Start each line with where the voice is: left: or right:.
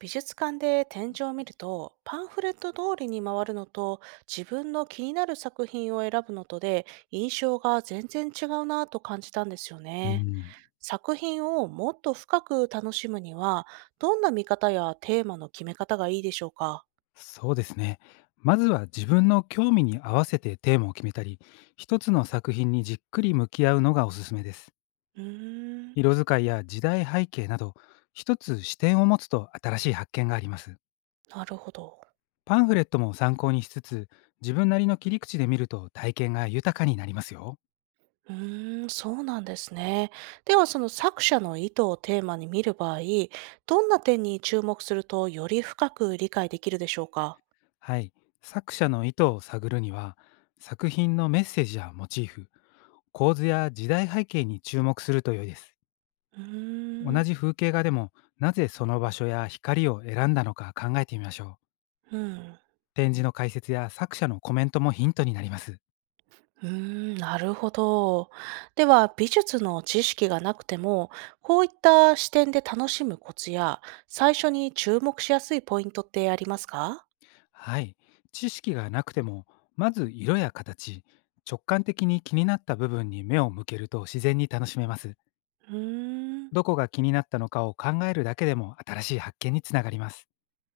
right: 美術館で展示を見るとパンフレット通りに回るのと自分の気になる作品を選ぶのとで印象が全然違うなぁと感じたんですよ
left: う
right: ね。
left: ん、
right: 作品をもっと深く楽しむにはどんな見方やテーマの決め方がいいでしょうか。
left: そうですね。まずは自分の興味に合わせてテーマを決めたり、一つの作品にじっくり向き合うのがおすすめです。
right: うーん
left: 色使いや時代背景など、一つ視点を持つと新しい発見があります。
right: なるほど。
left: パンフレットも参考にしつつ、自分なりの切り口で見ると体験が豊かになりますよ。
right: うーんそうなんですね。ではその作者の意図をテーマに見る場合どんな点に注目するとより深く理解できるでしょうか。
left: はい。作者の意図を探るには、作品のメッセージやモチーフ、構図や時代背景に注目すると良いです。
right: うーん
left: 同じ風景画でも、なぜその場所や光を選んだのか考えてみましょう。
right: うん。
left: 展示の解説や作者のコメントもヒントになります。
right: うーん、なるほど。では、美術の知識がなくても、こういった視点で楽しむコツや、最初に注目しやすいポイントってありますか。
left: はい。知識がなくても、まず色や形、直感的に気になった部分に目を向けると自然に楽しめます。
right: うーん、
left: どこが気になったのかを考えるだけでも新しい発見につながります。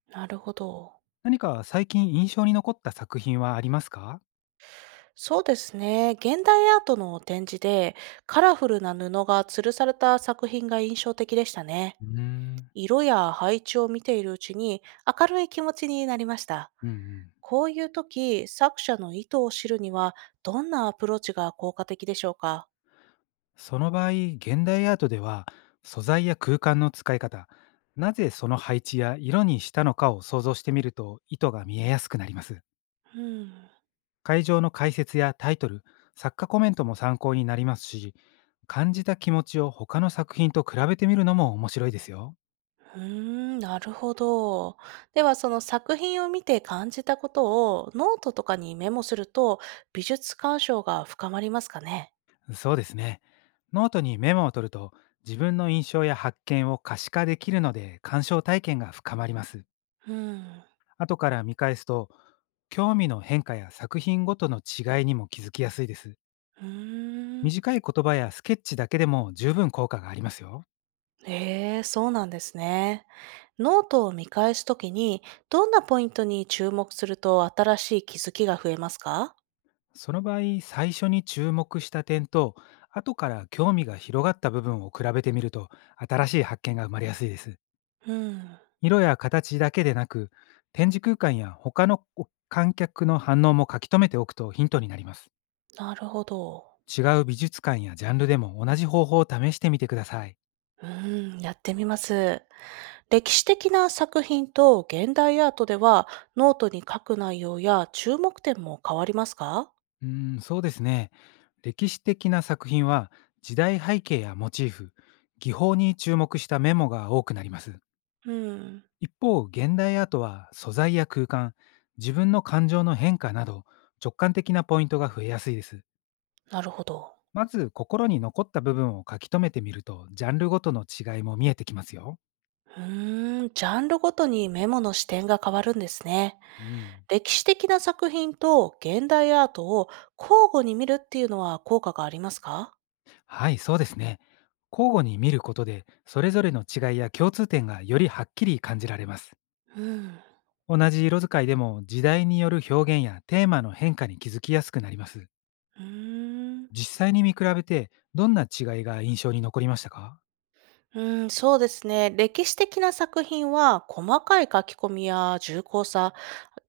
right: なるほど。
left: 何か最近印象に残った作品はありますか？
right: そうですね。現代アートの展示で、カラフルな布が吊るされた作品が印象的でしたね。
left: うーん。
right: 色や配置を見ているうちに、明るい気持ちになりました。
left: うんうん。
right: こういう時、作者の意図を知るには、どんなアプローチが効果的でしょうか。
left: その場合、現代アートでは素材や空間の使い方、なぜその配置や色にしたのかを想像してみると意図が見えやすくなります。
right: うん。
left: 会場の解説やタイトル、作家コメントも参考になりますし、感じた気持ちを他の作品と比べてみるのも面白いですよ。
right: うーん、なるほど。では、その作品を見て感じたことをノートとかにメモすると、美術鑑賞が深まりますかね。
left: そうですね。ノートにメモを取ると、自分の印象や発見を可視化できるので鑑賞体験が深まります。
right: うん。
left: 後から見返すと、興味の変化や作品ごとの違いにも気づきやすいです。
right: うーん。
left: 短い言葉やスケッチだけでも十分効果がありますよ。
right: ええ、そうなんですね。ノートを見返すときに、どんなポイントに注目すると新しい気づきが増えますか。
left: その場合、最初に注目した点と、後から興味が広がった部分を比べてみると、新しい発見が生まれやすいです。
right: うん。
left: 色や形だけでなく、展示空間や他の観客の反応も書き留めておくとヒントになります。
right: なるほど。
left: 違う美術館やジャンルでも同じ方法を試してみてください。
right: うーん、やってみます。歴史的な作品と現代アートでは、ノートに書く内容や注目点も変わりますか。
left: うーそうですね。歴史的な作品は、時代背景やモチーフ、技法に注目したメモが多くなります。
right: うん、
left: 一方、現代アートは素材や空間、自分の感情の変化など、直感的なポイントが増えやすいです。
right: なるほど。
left: まず心に残った部分を書き留めてみると、ジャンルごとの違いも見えてきますよ。
right: うーん、ジャンルごとにメモの視点が変わるんですね。
left: うん。
right: 歴史的な作品と現代アートを交互に見るっていうのは効果がありますか。
left: はい、そうですね。交互に見ることで、それぞれの違いや共通点がよりはっきり感じられます。
right: うん。
left: 同じ色使いでも、時代による表現やテーマの変化に気づきやすくなります。
right: うーん
left: 実際に見比べてどんな違いが印象に残りましたか？
right: うん、そうですね。歴史的な作品は細かい書き込みや重厚さ、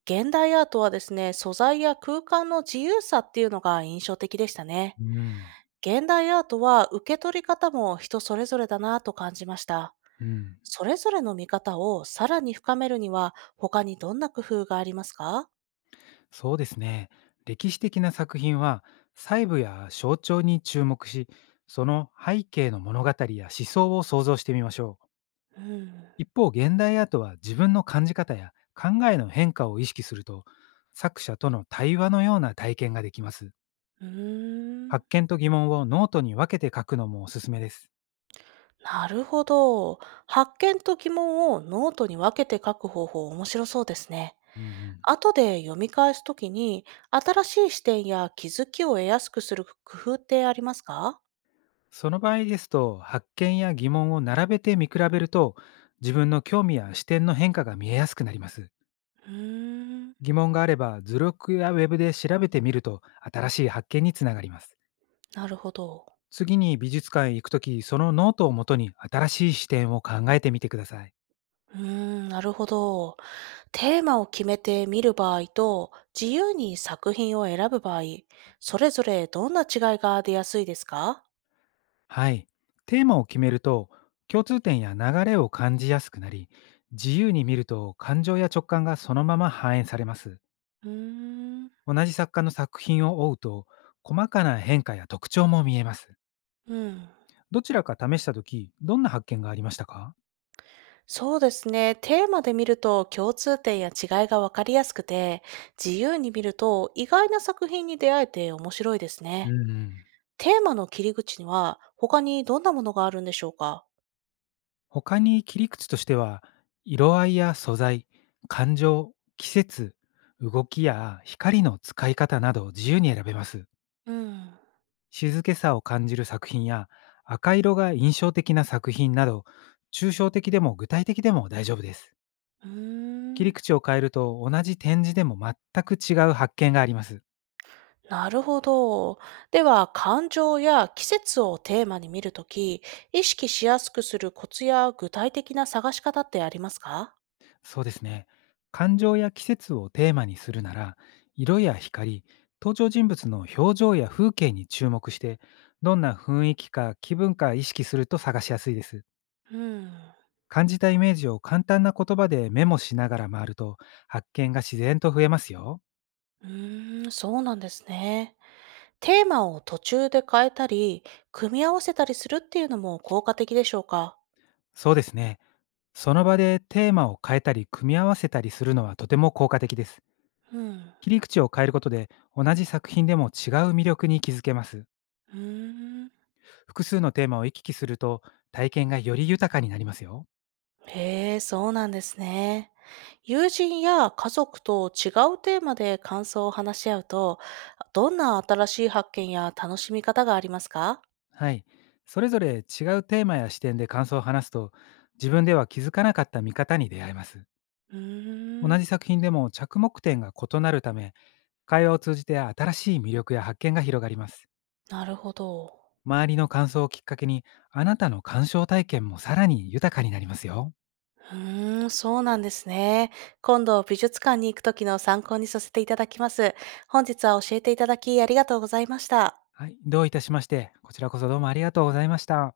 right: 現代アートはですね、素材や空間の自由さっていうのが印象的でしたね。
left: うん、
right: 現代アートは受け取り方も人それぞれだなと感じました。
left: うん、
right: それぞれの見方をさらに深めるには他にどんな工夫がありますか。
left: そうですね。歴史的な作品は、細部や象徴に注目し、その背景の物語や思想を想像してみましょう。
right: うん。
left: 一方、現代アートは自分の感じ方や考えの変化を意識すると、作者との対話のような体験ができます。
right: うーん。
left: 発見と疑問をノートに分けて書くのもおすすめです。
right: なるほど。発見と疑問をノートに分けて書く方法面白そうですね。
left: うんうん。
right: 後で読み返すときに、新しい視点や気づきを得やすくする工夫ってありますか。
left: その場合ですと、発見や疑問を並べて見比べると、自分の興味や視点の変化が見えやすくなります。
right: うーん、
left: 疑問があれば、図録やウェブで調べてみると新しい発見につながります。
right: なるほど。
left: 次に美術館へ行くとき、そのノートをもとに新しい視点を考えてみてください。
right: うーん、なるほど。テーマを決めて見る場合と、自由に作品を選ぶ場合、それぞれどんな違いが出やすいですか。
left: はい。テーマを決めると、共通点や流れを感じやすくなり、自由に見ると感情や直感がそのまま反映されます。
right: うーん、
left: 同じ作家の作品を追うと、細かな変化や特徴も見えます。
right: うん。
left: どちらか試した時、どんな発見がありましたか？
right: そうですね。テーマで見ると共通点や違いがわかりやすくて、自由に見ると意外な作品に出会えて面白いです
left: う
right: ね。
left: んうん。
right: テーマの切り口には他にどんなものがあるんでしょうか？
left: 他に切り口としては、色合いや素材、感情、季節、動きや光の使い方などを自由に選べます。
right: うん。
left: 静けさを感じる作品や、赤色が印象的な作品など、抽象的でも具体的でも大丈夫です。
right: うー
left: 切り
right: ん。
left: 口を変えると、同じ展示でも全く違う発見があります。
right: なるほど。では、感情や季節をテーマに見るとき、意識しやすくするコツや具体的な探し方ってありますか？
left: そうですね。感情や季節をテーマにするなら、色や光、登場人物の表情や風景に注目して、どんな雰囲気か気分か意識すると探しやすいです。
right: うん。
left: 感じたイメージを簡単な言葉でメモしながら回ると、発見が自然と増えますよ。
right: うーん、そうなんですね。テーマを途中で変えたり、組み合わせたりするっていうのも効果的でしょうか？
left: そうですね。その場でテーマを変えたり組み合わせたりするのは、とても効果的です。
right: うん。
left: 切り口を変えることで、同じ作品でも違う魅力に気づけます。
right: うーん。
left: 複数のテーマを行き来すると、体験がより豊かになりますよ。
right: へえ、そうなんですね。友人や家族と違うテーマで感想を話し合うと、どんな新しい発見や楽しみ方がありますか。
left: はい。それぞれ違うテーマや視点で感想を話すと、自分では気づかなかった見方に出会えます。
right: うー
left: 同
right: ん、
left: じ作品でも着目点が異なるため、会話を通じて新しい魅力や発見が広がります。
right: なるほど。
left: 周りの感想をきっかけに、あなたの鑑賞体験もさらに豊かになりますよ。
right: うーん、そうなんですね。今度美術館に行くときの参考にさせていただきます。本日は教えていただきありがとうございました。
left: はい。どういたしまして、こちらこそどうもありがとうございました。